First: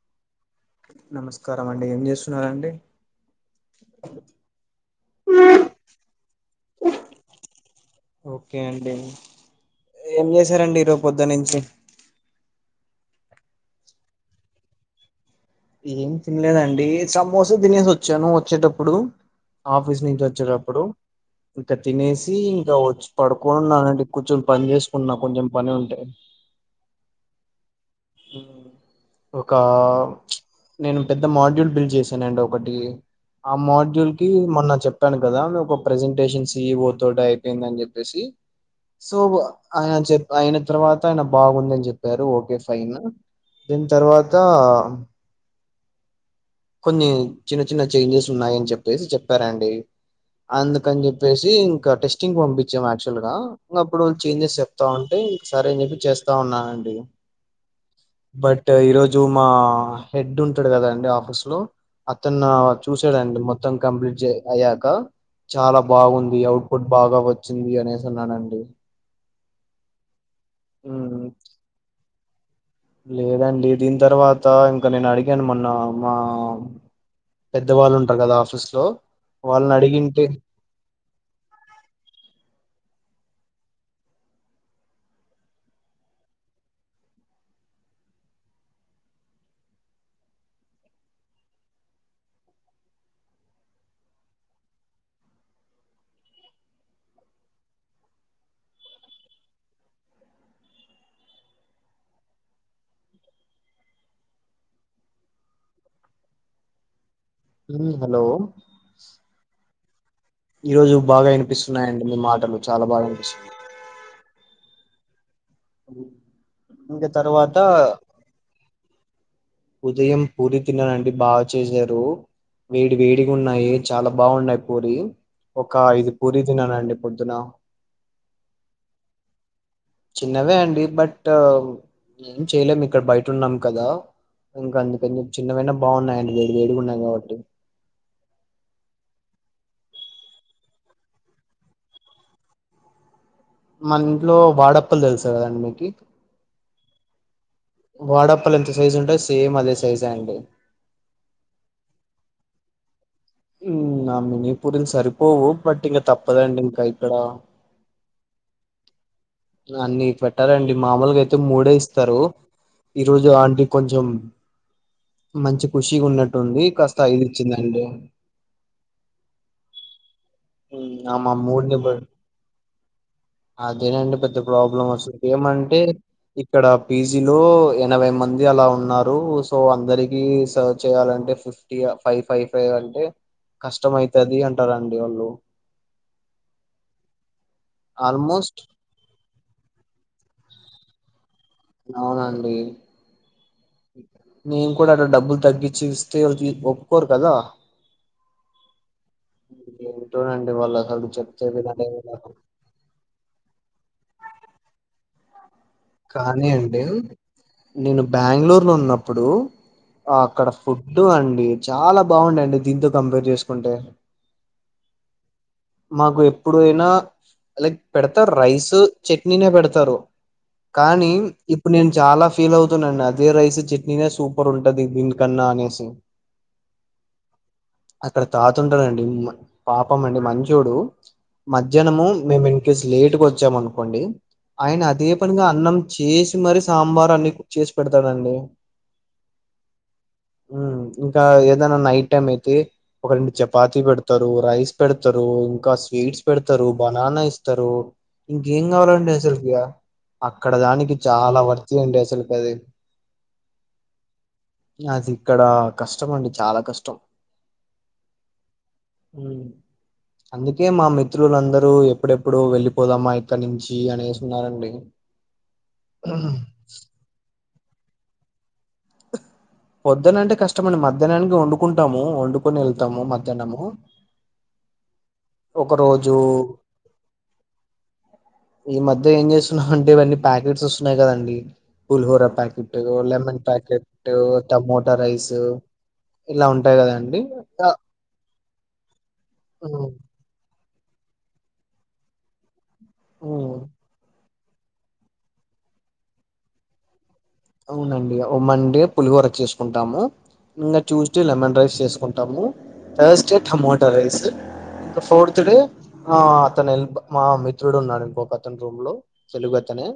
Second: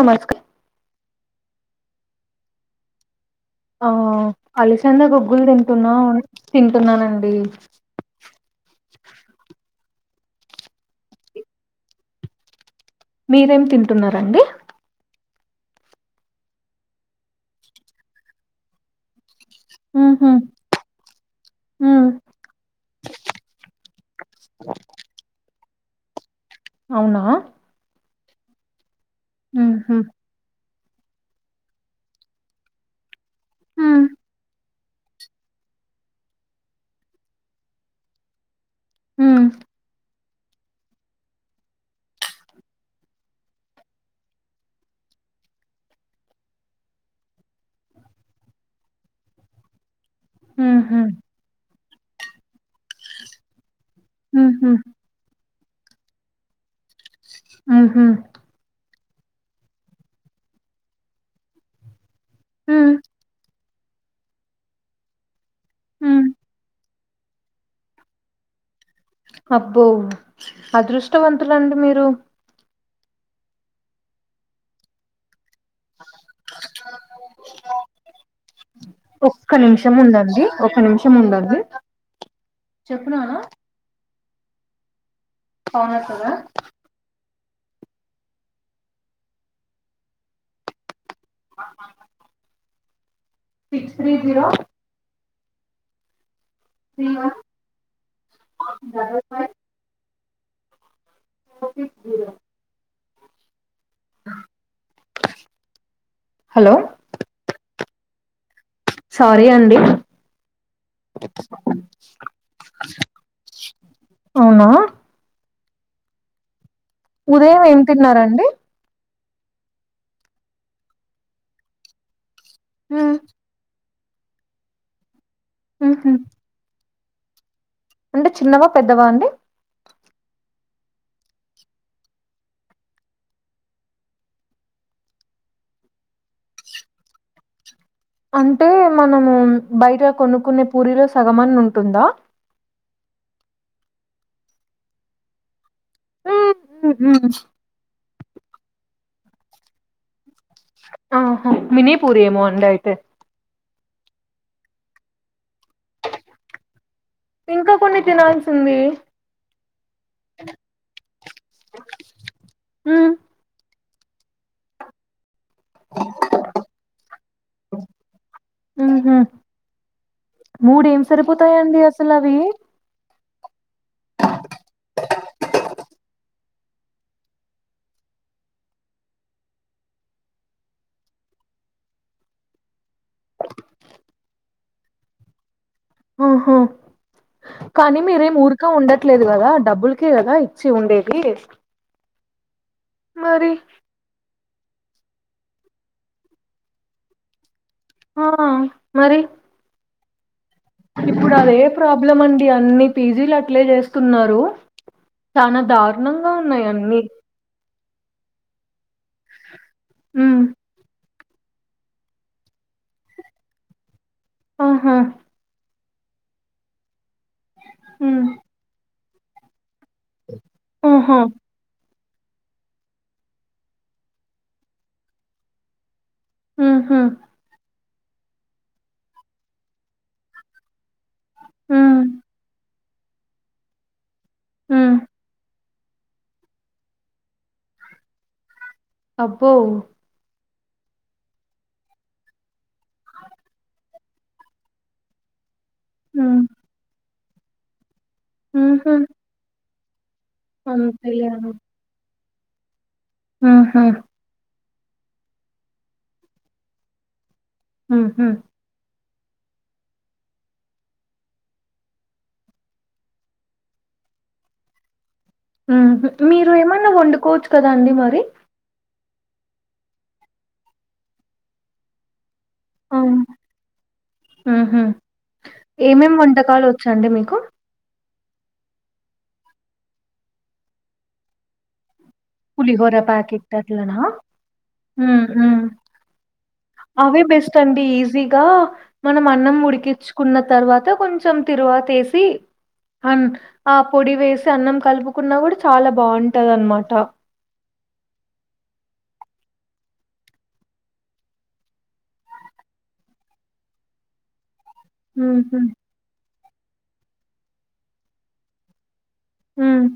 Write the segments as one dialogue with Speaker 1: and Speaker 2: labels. Speaker 1: నమస్కారం
Speaker 2: నమస్కారం అండి ఏం చేస్తున్నారండి
Speaker 1: ఆ అలిసింద గొగ్గులు తింటున్నావు తింటున్నానండి
Speaker 2: ఉమ్ ఓకే అండి ఏం చేశారండి ఈరో పొద్దు నుంచి
Speaker 1: మీరేం తింటున్నారండి
Speaker 2: ఏం తినలేదండి సమోస తినేసి వచ్చాను వచ్చేటప్పుడు ఆఫీస్ నుంచి
Speaker 1: ఉహు
Speaker 2: వచ్చేటప్పుడు ఇంకా
Speaker 1: ఉ
Speaker 2: తినేసి ఇంకా వచ్చి పడుకోనున్నానండి కొంచెం పని చేసుకున్న కొంచెం పని ఉంటే
Speaker 1: అవునా
Speaker 2: ఉ ఒక
Speaker 1: ఉహు
Speaker 2: నేను పెద్ద మాడ్యూల్ బిల్ చేశాను అండి ఒకటి ఆ
Speaker 1: ఉ
Speaker 2: మోడ్యూల్ కి మొన్న చెప్ చెప్పాను కదా మే ఒక ప్రజెంటేషన్ సీఈవో తోటీ అయిపోయింది అని చెప్పేసి సో
Speaker 1: ఉ
Speaker 2: ఆయన చెప్ అయిన తర్వాత ఆయన బాగుందని చెప్పారు ఓకే ఫైన్ దీని తర్వాత కొన్ని చిన్న చిన్న చేంజెస్ ఉన్నాయని చెప్పేసి చెప్పారండి
Speaker 1: ఉహు
Speaker 2: అందుకని చెప్పేసి ఇంకా టెస్టింగ్ పంపి చం యాక్చువల్ గా ఇంకా అప్పుడు చేంజెస్
Speaker 1: ఉహు
Speaker 2: చెప్తాం అంటే ఇంకా సరే అని చెప్పి చేస్తా ఉన్నానండి
Speaker 1: ఉహు
Speaker 2: బట్ ఈరోజు మా హెడ్ ఉంటాడు కదాండి ఆఫీసు లో అతను
Speaker 1: ఉ
Speaker 2: చూసాడండి మొత్తం కంప్లీట్ జె అయ్యాక చాలా
Speaker 1: ఉ
Speaker 2: బాగుంది అవుట్పుట్ బాగా వచ్చింది అనేసి అన్నాడండి
Speaker 1: అబ్బో అదృష్టవంతులండి మీరు
Speaker 2: లేదండి దీని తర్వాత ఇంకా నేను అడిగాను మొన్ న్న మా పెద్దవాళ్ళు ఉంటారు కదా ఆఫీస్ లో
Speaker 1: ఒక్క
Speaker 2: వాళ్ళని
Speaker 1: నిమిషం
Speaker 2: అడిగింటే
Speaker 1: ఉందండి ఒక నిమిషం ఉండడి చెప్పు నాన్న పాలు తాగుతారా six three zero three one ఆ double five four six zero hello
Speaker 2: ఉ హలో
Speaker 1: సారీ అండి
Speaker 2: ఈరోజు బాగా వినిపిస్తున్నాయి అండి మీ మాటలు చాలా బాగా వినిపిస్తు
Speaker 1: అవునా
Speaker 2: ఇంకా తర్వాత
Speaker 1: ఉదయం ఏం తిన్నారండి
Speaker 2: ఉదయం పూరి తిన్నానండి బాగా చేసారు వేడి
Speaker 1: ఉ
Speaker 2: వేడిగా ఉన్నాయి చాలా బాగున్నాయి పూరి ఒక ఐదు
Speaker 1: ఉహు
Speaker 2: పూరి తిిననండి పొద్దున
Speaker 1: అంటే చిన్నవా పెద్దవా అండి
Speaker 2: చిన్నవే అండి బట్ ఏం చెయలేము ఇక్కడ బయట ఉన్నాం కదా ఇంక అందుకని చెప్పి చిన్నవైనా బాగున్నాయండి వేడి వేడి ఉన్నాయి కాబట్టి
Speaker 1: అంటే మనము బయట కొనుక్కునే పూరిలో సగం అన్న ఉంటుందా
Speaker 2: మన ఇంట్లో వాడప్పలు తెలుసు కదండి మీకి
Speaker 1: హ్మ్. హ్మ్. హ్మ్.
Speaker 2: వాడప్పలు ఎంత సైజు ఉంటాయో సేమ్ అదే సైజా అండి
Speaker 1: ఆహ మినీపూర్ ఏమో అండి అయితే
Speaker 2: ఉ నా మినీ పూరీలు సరిపోవు బట్ ఇంకా తప్పదండి ఇంకా ఆ
Speaker 1: ఇంకా కొన్ని తినాల్సిది
Speaker 2: అన్నిీ పెట్టరండి మామూలుగా అయితే మూడే ఇస్తారు ఈ రోజు ఆంటీ కొంచెం మంచి ఖుషి గా ఉన్నట్టు ఉంది కాస్త అైల్ ఇచ్చిందండి
Speaker 1: ఉహు
Speaker 2: ఉ
Speaker 1: మూడేం
Speaker 2: ఆమె మూడు ని
Speaker 1: సరిపోతాయండి
Speaker 2: బట్
Speaker 1: అసలు అవి
Speaker 2: అదేనండి నం అసలు ఏమంటే ఇక్కడ పీజీ లో ఎనభై మంది అలా ఉన్నారు సో అందరికి సర్ చేయాలని అంటే ఫిఫ్టీ ఆ ఫైవ్ ఫైవ్ ఫైవ్ అంటే కష్టం అయితది అంటారుండి వాళ్ళు
Speaker 1: ఆహా కానీ మీరేం
Speaker 2: ఆల్మోస్ట్
Speaker 1: ఊరిక ఉండట్లేదు కదా డబ్బులకే కదా ఇచ్చి ఉండే [unintelligible]
Speaker 2: అవునండీ
Speaker 1: మరి
Speaker 2: నేన్ కూడా అట్ట డబ్బుల్ తగ్గిచ్చి ఇస్తే వాళ్లకి ఒప్పుకోరు కదా
Speaker 1: ఆ మరి
Speaker 2: ఏంటోనండి వాళ్ళు అసలు చెప్తే
Speaker 1: ఇప్పుడదే
Speaker 2: విననే
Speaker 1: ప్రాబ్లం
Speaker 2: వినరు
Speaker 1: అండి అన్ని పీజీలట్లే చేస్తున్నరూ
Speaker 2: కానీ అండీ నేను బ్యాంగ్లుర్లున్నప్పుడూ అక్కడ ఫుడ్డూ అం డి చాలా బావుండె అండి దీంతో కంపేర్ చేసుకుంటే
Speaker 1: ఆహా
Speaker 2: మాకు ఎప్పుడు అయినా లైక్
Speaker 1: హ్మ్.
Speaker 2: పెడతారు రైస్ చట్నీనే పెడతారు కానీ
Speaker 1: ఆహా
Speaker 2: ఇప్పు నేన్ చాలా ఫీల్ అవుతున్నాండి అదే రైస్ చట్నీనే సూపర్ ఉంటది దీనికన్నా అనేసి
Speaker 1: ఆహా
Speaker 2: అక్కడ తాతుంటడండి పాపం అండి మంచోడు
Speaker 1: హ్మ్.
Speaker 2: మధ్యానమూ మేము ఇన్ కేస్ లేటుగొచ్చాం అనుకోండి ఆయన
Speaker 1: హ్మ్.
Speaker 2: అదే పనిగా అన్నం చేసి మరీ సాంబార్ అన్ని చేసి పెడతాడండి
Speaker 1: అబ్బో
Speaker 2: ఊ ఇంకా ఏదనా నైట్ టైమ్ అయితే ఒక రెండు చపాతి పెడతరూ రైస్ పెడతరూ ఇంకా స్వీట్స్
Speaker 1: హ్మ్.
Speaker 2: పెడతరూ బనానా ఇస్తరూ ఇంకేం
Speaker 1: హుహు.
Speaker 2: కావాలండి అసలుకిగా అక్కడ దానికి
Speaker 1: అంతేలే
Speaker 2: చాలా వర్తీ అండి అసలు కది
Speaker 1: ఆహా
Speaker 2: అదిక్కడా కష్టం అండి చాలా కష్టం
Speaker 1: [unintelligible]
Speaker 2: [unintelligible] అందుకే మా మిత్రులందరూ ఎప్పుడెప్పుడు వెళ్ళిపోదామా ఇక్కనుంచి అనేసిఉన్నారండి
Speaker 1: [unintelligible] మీరు ఏమన్నా వొండుకోవచ్చు కదా అండి మరి
Speaker 2: పొద్దునంటే కష్టమండి మధ్యానానికి ఒండుకుంటాము ఒండు
Speaker 1: ఆ!
Speaker 2: కొనెళ్తమూ మధ్యానమూ
Speaker 1: హుహు. ఏమేం వంటకాలొచ్చండి మీకు
Speaker 2: ఈ మధ్య ఏం జేస్తున్నాం అంటే ఇవన్నీ ప్యాకెట్స్ ఒస్తున్నాయి కదండీ పులిహోర ప్యాకెట్టూ
Speaker 1: పులిహోర
Speaker 2: లెమన్
Speaker 1: ప్యాకెట్ అట్లనా?
Speaker 2: ప్యాకెటట్టూ టమోటా
Speaker 1: హ్మ్.
Speaker 2: రైసు
Speaker 1: హ్మ్.
Speaker 2: ఇలా ఉం
Speaker 1: అవే బెస్ట్ అండి ఈజీగా మనం అన్నం
Speaker 2: ఉమ్
Speaker 1: ఉడికిచు చుకున్న తర్వాత కొంచెం తిరువాతేసి ఆం
Speaker 2: ఉమ్
Speaker 1: ఆ పొడి వేసి అన్నం కలుపుకున్నా గూడ చాలా బావుంటదన్ మాట
Speaker 2: అవునండి ఓ మండే పులిహోర చేసుకుంటాము ఇంగ ట్యూస్డే లెమన్ రైస్ చేసుకుంటాము థర్స్‌డే టమోటా రైసు ఇంకా ఫోర్త్‌డే
Speaker 1: హుహు.
Speaker 2: ఆ అతను హెల్ప్ మా మిత్రుడు ఉన్నాడు ఇంకోకతను రూమ్ లో తెలుగు
Speaker 1: హ్మ్.
Speaker 2: అతనే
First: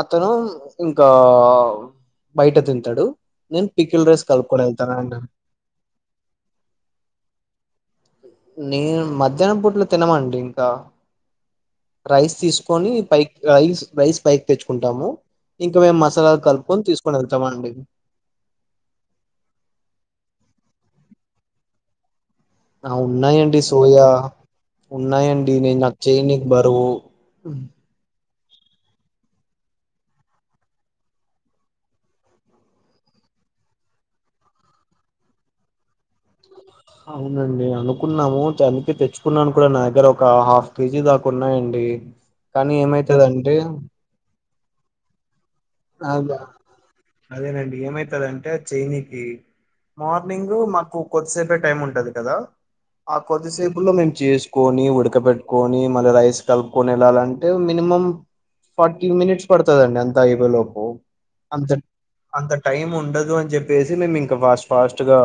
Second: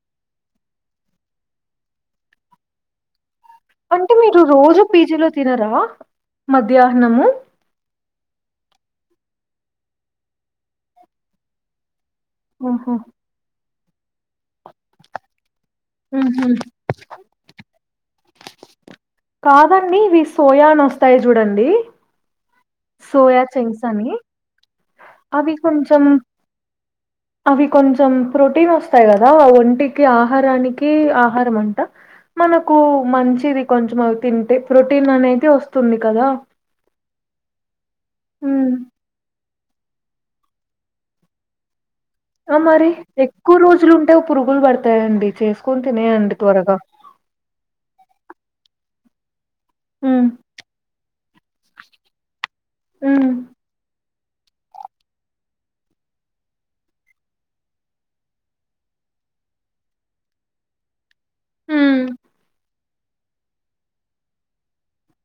Speaker 2: అతను ఇంకా బయట తింటడు
Speaker 1: అంటే మీరు రోజు పీజీలో తినరా మధ్యాహ్నము
Speaker 2: నేను మధ్యానం పూట్ల తినమండి ఇంకా రైస్ తీసుకొని
Speaker 1: ఓహో
Speaker 2: పైకి రైస్ రైస్ పైకి తెచ్చుకుంటాము ఇంకా మేం మసాలాలు
Speaker 1: ఉహు.
Speaker 2: కలుపుకొని తీసుకోనెళ్తమండి
Speaker 1: కాదండి ఇవి సోయా అని ఒస్తాయి జూడండి
Speaker 2: ఆ ఉన్నాయండి
Speaker 1: సోయాచెంగ్స్
Speaker 2: సోయా
Speaker 1: అని అవి
Speaker 2: ఉన్నాయండి నేను నాకు
Speaker 1: కొంచం
Speaker 2: చేయనికి బరువు
Speaker 1: అవి కొంచం ప్రోటీన్ వస్తాయి కదా ఒంటికి ఆహారానికి ఆహారం అంట మనకు మంచిది కొంచెం అవి తింటే ప్రోటీన్ అనేది వస్తుంది కదా.
Speaker 2: అవునండి అనుకున్నము
Speaker 1: ఉమ్
Speaker 2: చలికి తెచ్చుకున్నాను. కుడా నా దగ్గర ఒక హాఫ్ కేజీ దాకా ఉన్నాయండి
Speaker 1: ఆ
Speaker 2: కానీ
Speaker 1: మరి
Speaker 2: ఏమైతదంటే
Speaker 1: ఎక్కువ రోజులుంటే పురుగులు పడతాయండి కేస్
Speaker 2: అవున అదేనండి ఏమైతదండి? టే చేనికి
Speaker 1: ఉమ్
Speaker 2: మార్నింగ్ మాకు కొద్దిసేపే టైం ఉంటది కదా ఆ
Speaker 1: ఉమ్
Speaker 2: కొదిసేపు లో మేం చేసుకొని ఉడక పెట్టుకొని మళ్ళీ రైస్ కలుపుకొని వెళ్ళాలంటే మినిమం ఫార్టీ మినెట్స్ పడుతదండి అంత అయిపోయేలోపు అంతండి
Speaker 1: ఉమ్
Speaker 2: అంతండి టైం ఉండదు అని చెప్పేసి మేము ఇంకా ఫాస్ట్ ఫాస్ట్గా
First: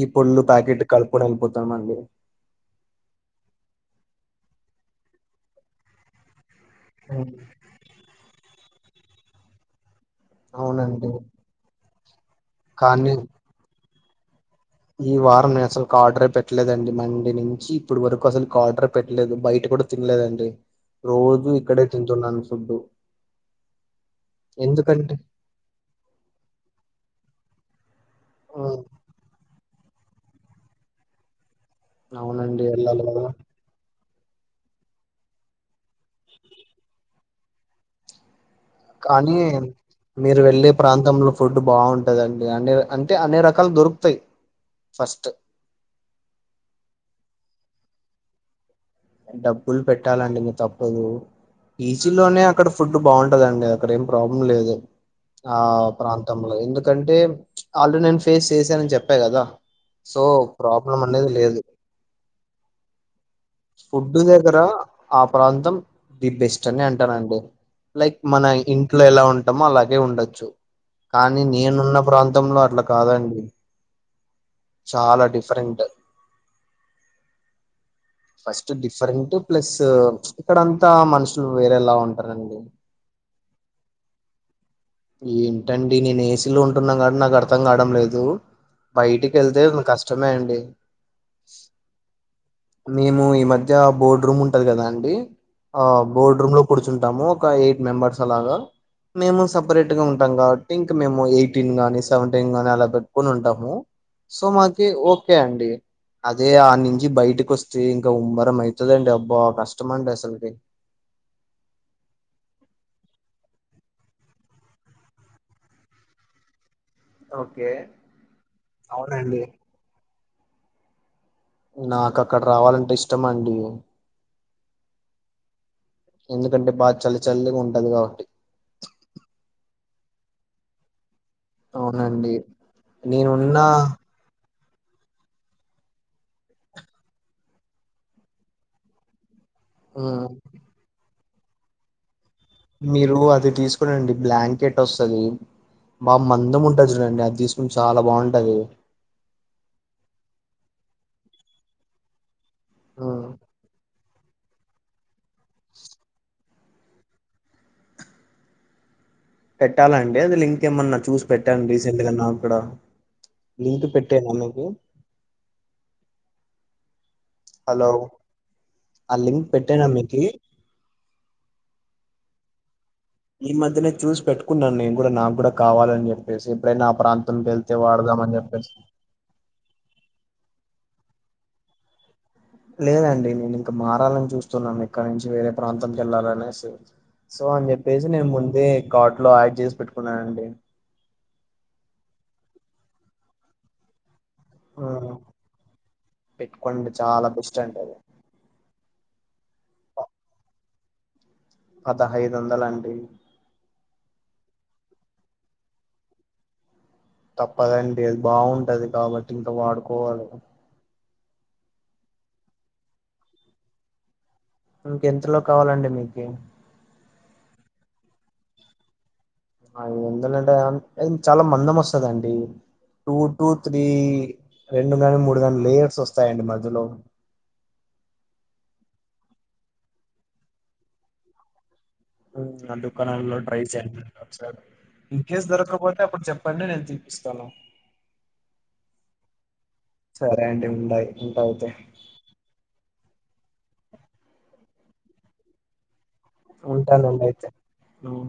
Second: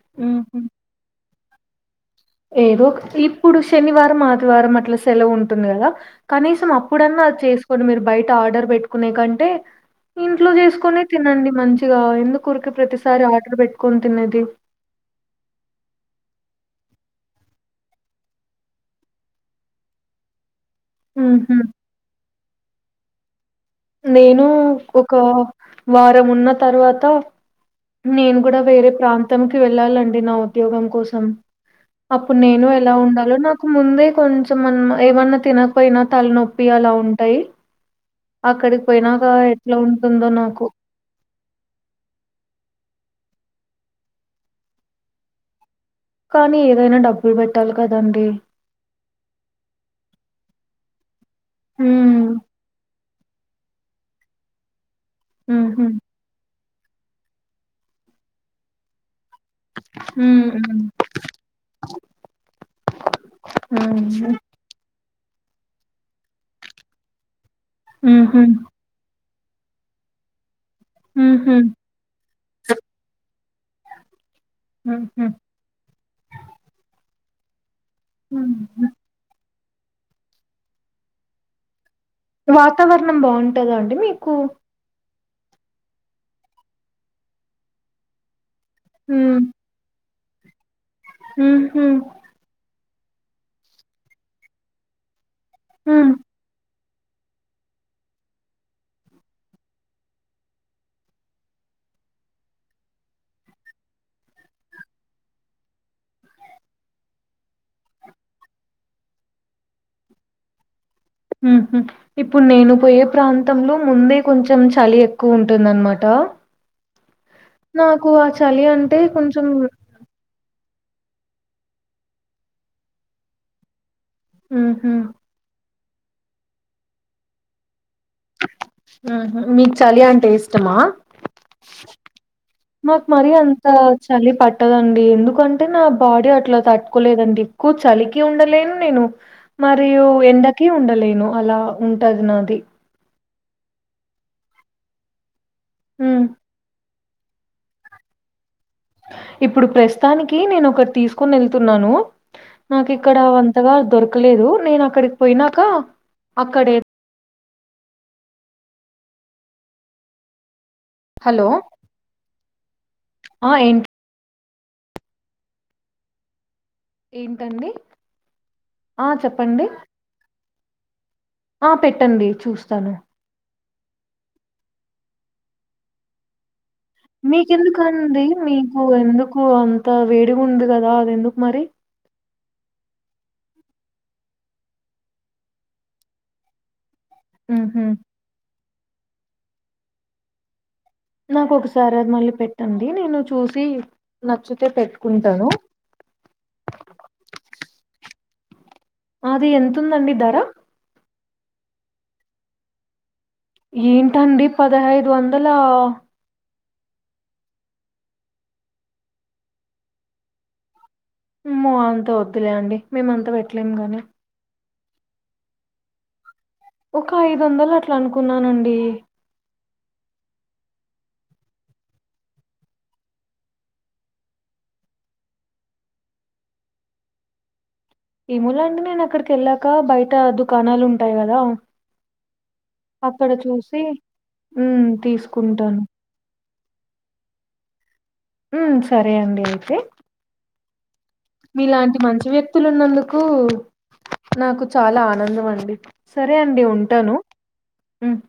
Speaker 2: ఈ పుళ్ళు
Speaker 1: ఉహు
Speaker 2: ప్యాకెటు కలుపుడ ఐపోతమండి
Speaker 1: ఏదో ఇప్పుడు శనివారం ఆదివారం అట్లా సెలవు ఉంటుంది కదా కనీస్ సం అప్పుడన్నా అది చేసుకోని మీరు బయట ఆర్డర్ పెట్టుకునే కంటే ఇంట్లో చేసుకొనె
Speaker 2: అవునండి
Speaker 1: తినండి మంచిగా ఎందుకు ఊరికె
Speaker 2: కానీ
Speaker 1: ప్రతిసారి ఆర్డర్ బెట్టుకొని తినేది
Speaker 2: ఈ వారం నేను అసలుకి ఆర్డర్ పెట్టలేదండి మండీ నుంచి ఇప్పుడు వరకు అసలు కార్డర్ పెట్టలేదు బయటి కూడా తినలేదండి రోజూ
Speaker 1: హుహు.
Speaker 2: ఇక్కడే తింటున్నాను ఫుడ్డు
Speaker 1: నేను ఒక వారం ఉన్న తర్వాత నేను కూడా
Speaker 2: ఉమ్,
Speaker 1: వేరే ప్రాంతంకి వెళ్ళాలన్ అండీ నా ఉద్యోగం కోసం అప్పుడు
Speaker 2: అవునండి
Speaker 1: నేను ఎలా
Speaker 2: వెళ్ళాలి కదా
Speaker 1: ఉండాలో నాకు ముందే కొంచమన్న ఏమన్న తినకపోయినా తలనొప్పి అలా ఉంటయి
Speaker 2: కానీ
Speaker 1: ఎట్లా ఉంటుందో
Speaker 2: మీరు
Speaker 1: నాకు.
Speaker 2: వెళ్ళే ప్రాంతంలో ఫుడ్ బాగుంటుందండి అంటే అంటే అన్ని రకాలు దొరుకుతయి ఫస్ట్ ఉ
Speaker 1: కానీ ఏదైనా డబ్బులు పెట్టాలి కదండి
Speaker 2: డబ్బులు పెట్టాలండి మీ తప్పదు ఈచీ
Speaker 1: హ్మ్
Speaker 2: లోనే అక్కడ ఫుడ్ బాగుంటదండి అక్కడ ఏం ప్రాబ్లం లేదు ఆ
Speaker 1: ఊహు
Speaker 2: ప్రాంతంలో ఎందుక్ కంటే ఆల్రెడీ నేను ఫేస్ చేసానని చెప్పా కదా సో
Speaker 1: హ్మ్
Speaker 2: ప్రాబ్లం అనేది లేదు ఫుడ్
Speaker 1: హ్మ్
Speaker 2: దగ్గర ఆ ప్రాంతం ది బెస్ట్ అని అంటానండి లైక్
Speaker 1: ఊహు
Speaker 2: మన ఇంట్లో ఎలా ఉంటామో అలాగే ఉండొచ్చు కానీ
Speaker 1: ఊహు
Speaker 2: నేనున్న ప్రాంతంలో అట్లా కాదండి చాలా
Speaker 1: ఊహు
Speaker 2: డిఫరెంట్ ఫస్ట్ డిఫరెంట్ ప్లస్ ఉ ఇక్కడంతా మనుషులు వేరేలా ఉం
Speaker 1: వాతావరణం బాగుంటందా అండి మీకు
Speaker 2: ఏంటండి నేను ఏసీలో ఉంటున్న కాటి నాకు అర్ధం కావడం లేదు బయటికి
Speaker 1: హ్మ్
Speaker 2: వెళ్తే ఉ కష్టమే అండి
Speaker 1: ఊహు
Speaker 2: మేము ఈ మధ్య బోర్డు రూమ్ ఉంటది కదా అండి ఆ బోర్డు రూమ్ లో కూర్చుంటాము ఒక ఎయిట్ మెంబర్స్ అలాగా మేము సప్ సపరేట్ గా ఉంటాం కాబట్టి ఇంకా మేము ఎయిటీన్ గాని సెవెంటీన్ గాని అలా పెట్టుకుని ఉంటాము సో మాకి ఓకే అండి. అదే ఆ నుంచి బయటకి వస్తే ఇంకా ఉమ్మరం ఐతదండి అబ్బా కష్టమ అండి అసల్ కి
Speaker 1: తంలో ముందే కొంచెం చలి ఎక్కువ ఉంటుందనమాట
Speaker 2: ఓకే
Speaker 1: నాకు ఆ చలి అంటే
Speaker 2: అవునండి
Speaker 1: కొంచెం
Speaker 2: నాకక్కడ రావాలంటే ఇష్టమండి.
Speaker 1: హ్ముహ్మూ
Speaker 2: ఎందుకంటే బాగ చలి చల్లిగా ఉంటది కాబ
Speaker 1: హ్మ్ హ్ము మీకు చలి అంటే ఇష్టమా.
Speaker 2: అవునండి.
Speaker 1: మాక్ మరీ
Speaker 2: నేనున్నా
Speaker 1: అంతా చలి పట్ పట్టదండి ఎందుకంటే నా బాడీ అట్లా తట్టుకోలేదండి. ఎక్కువ చలికి ఉండలేను నేను మరియు
Speaker 2: హ్మ్.
Speaker 1: ఎండకి ఉండలేను అలా ఉంటది నా
Speaker 2: మీరు అది తీసుకొనండి బ్లాంకెట్ వస్తదీ బా
Speaker 1: హ్మ్.
Speaker 2: మందం ఉంటది. కొనండి అది తీసుకోండ్ చాలా బాగుంటది.
Speaker 1: ఇప్పుడు ప్రస్తుతానికి నేను ఒకట్ తీసుకొన్ ఎళ్తున్నానూ. నాకు ఇక్కడా
Speaker 2: హ్మ్.
Speaker 1: అంతగా దొరకలేదూ నేన్ అక్కడికి పొయినాకా అక్కడే
Speaker 2: పెట్టాలండి అది లింక్ కే మొన్నా చూసి
Speaker 1: హలో!
Speaker 2: పెట్టాను రీసెంట్ గా నాక్కూడా
Speaker 1: ఆ! ఏం
Speaker 2: లింక్ పెట్టాను అను ఏం
Speaker 1: ఏంటండి?
Speaker 2: హలో ఆ లింక్ పెట్టేనా మీకీ
Speaker 1: ఆ పెట్టండి చూస్తాను
Speaker 2: ఈ మధ్యనే చూసి పెట్టుకున్నాను నేన్ గూడ నాక్గూడా కావాలని చెప్పేసి. ఎప్పుడైనా ఆ ప్రాంతంకెళ్తే
Speaker 1: మీకెందుకండి
Speaker 2: వాడదామని చెప్పేసి.
Speaker 1: మీకు ఎందుకు అంత వేడిగ ఉంది గదా అది ఎందుక్. మరి
Speaker 2: లేదండి నేను ఇంక మారాలని చూస్తున్నాను ఇక్కడ నుంచి వేరే ప్రాంతంకి వెళ్ళాలనేసి. సో అని
Speaker 1: హుహు.
Speaker 2: చెప్పేసి నేను ముందే కార్ట్ లో యాడ్ జేసి పెట్టుకున్నానండి.
Speaker 1: నాకొకసారి అది మళ్ళీ పెట్టండీ నేను చూసీ
Speaker 2: ఆ పెట్టుకోండి చాలా బెస్ట్ అండి అది.
Speaker 1: అదీ ఎతుందండి ధరా
Speaker 2: పదహైదు వందల అండి.
Speaker 1: ఏంటండి పదహైదు వందలా
Speaker 2: తప్పదండి అది బాగుంటది కాబట్టి ఇంక వాడుకోవాలి.
Speaker 1: అమ్మో అంత వద్దులే అండి మేమ్ అంత పెట్ట్లేము గాని.
Speaker 2: ఇంకెంతలో కావాలండి మీకి.
Speaker 1: ఒక ఐదు వందలు అట్లా అనుకున్నానండి.
Speaker 2: ఐదు వందలంటే అం చాలా మందం వస్తదండీ. టూ టూ త్రీ రెండు గాని మూడు గాని లేయర్స్ వస్తాయండి మధ్యలో. [inaudible]
Speaker 1: ఏమోలే అండి నేను అక్కడికి ఎళ్ళాకా బయటా దుకాణాలు ఉంటాయి గదా.
Speaker 2: ఆ దుకాణాలలో ట్రై చేయండి.
Speaker 1: హ్మ్
Speaker 2: ఇన్ కేస్
Speaker 1: తీసుకుంటాను
Speaker 2: దొరక్కపోతే అప్పుడు చెప్ ప్పండి నేను తీపిస్తాను
Speaker 1: ఉమ్మ్ సరే అండి అయితే.
Speaker 2: సరే అండి ఉండాయి ఉంటా అయితే
Speaker 1: మీలాంటి మంచి వ్యక్తులు ఉన్నందుకూ నాకు చాలా ఆనందం అండి. సరే అండి ఉంటాను
Speaker 2: ఉంటానండి అయితే
Speaker 1: ఊ
Speaker 2: ఉమ్.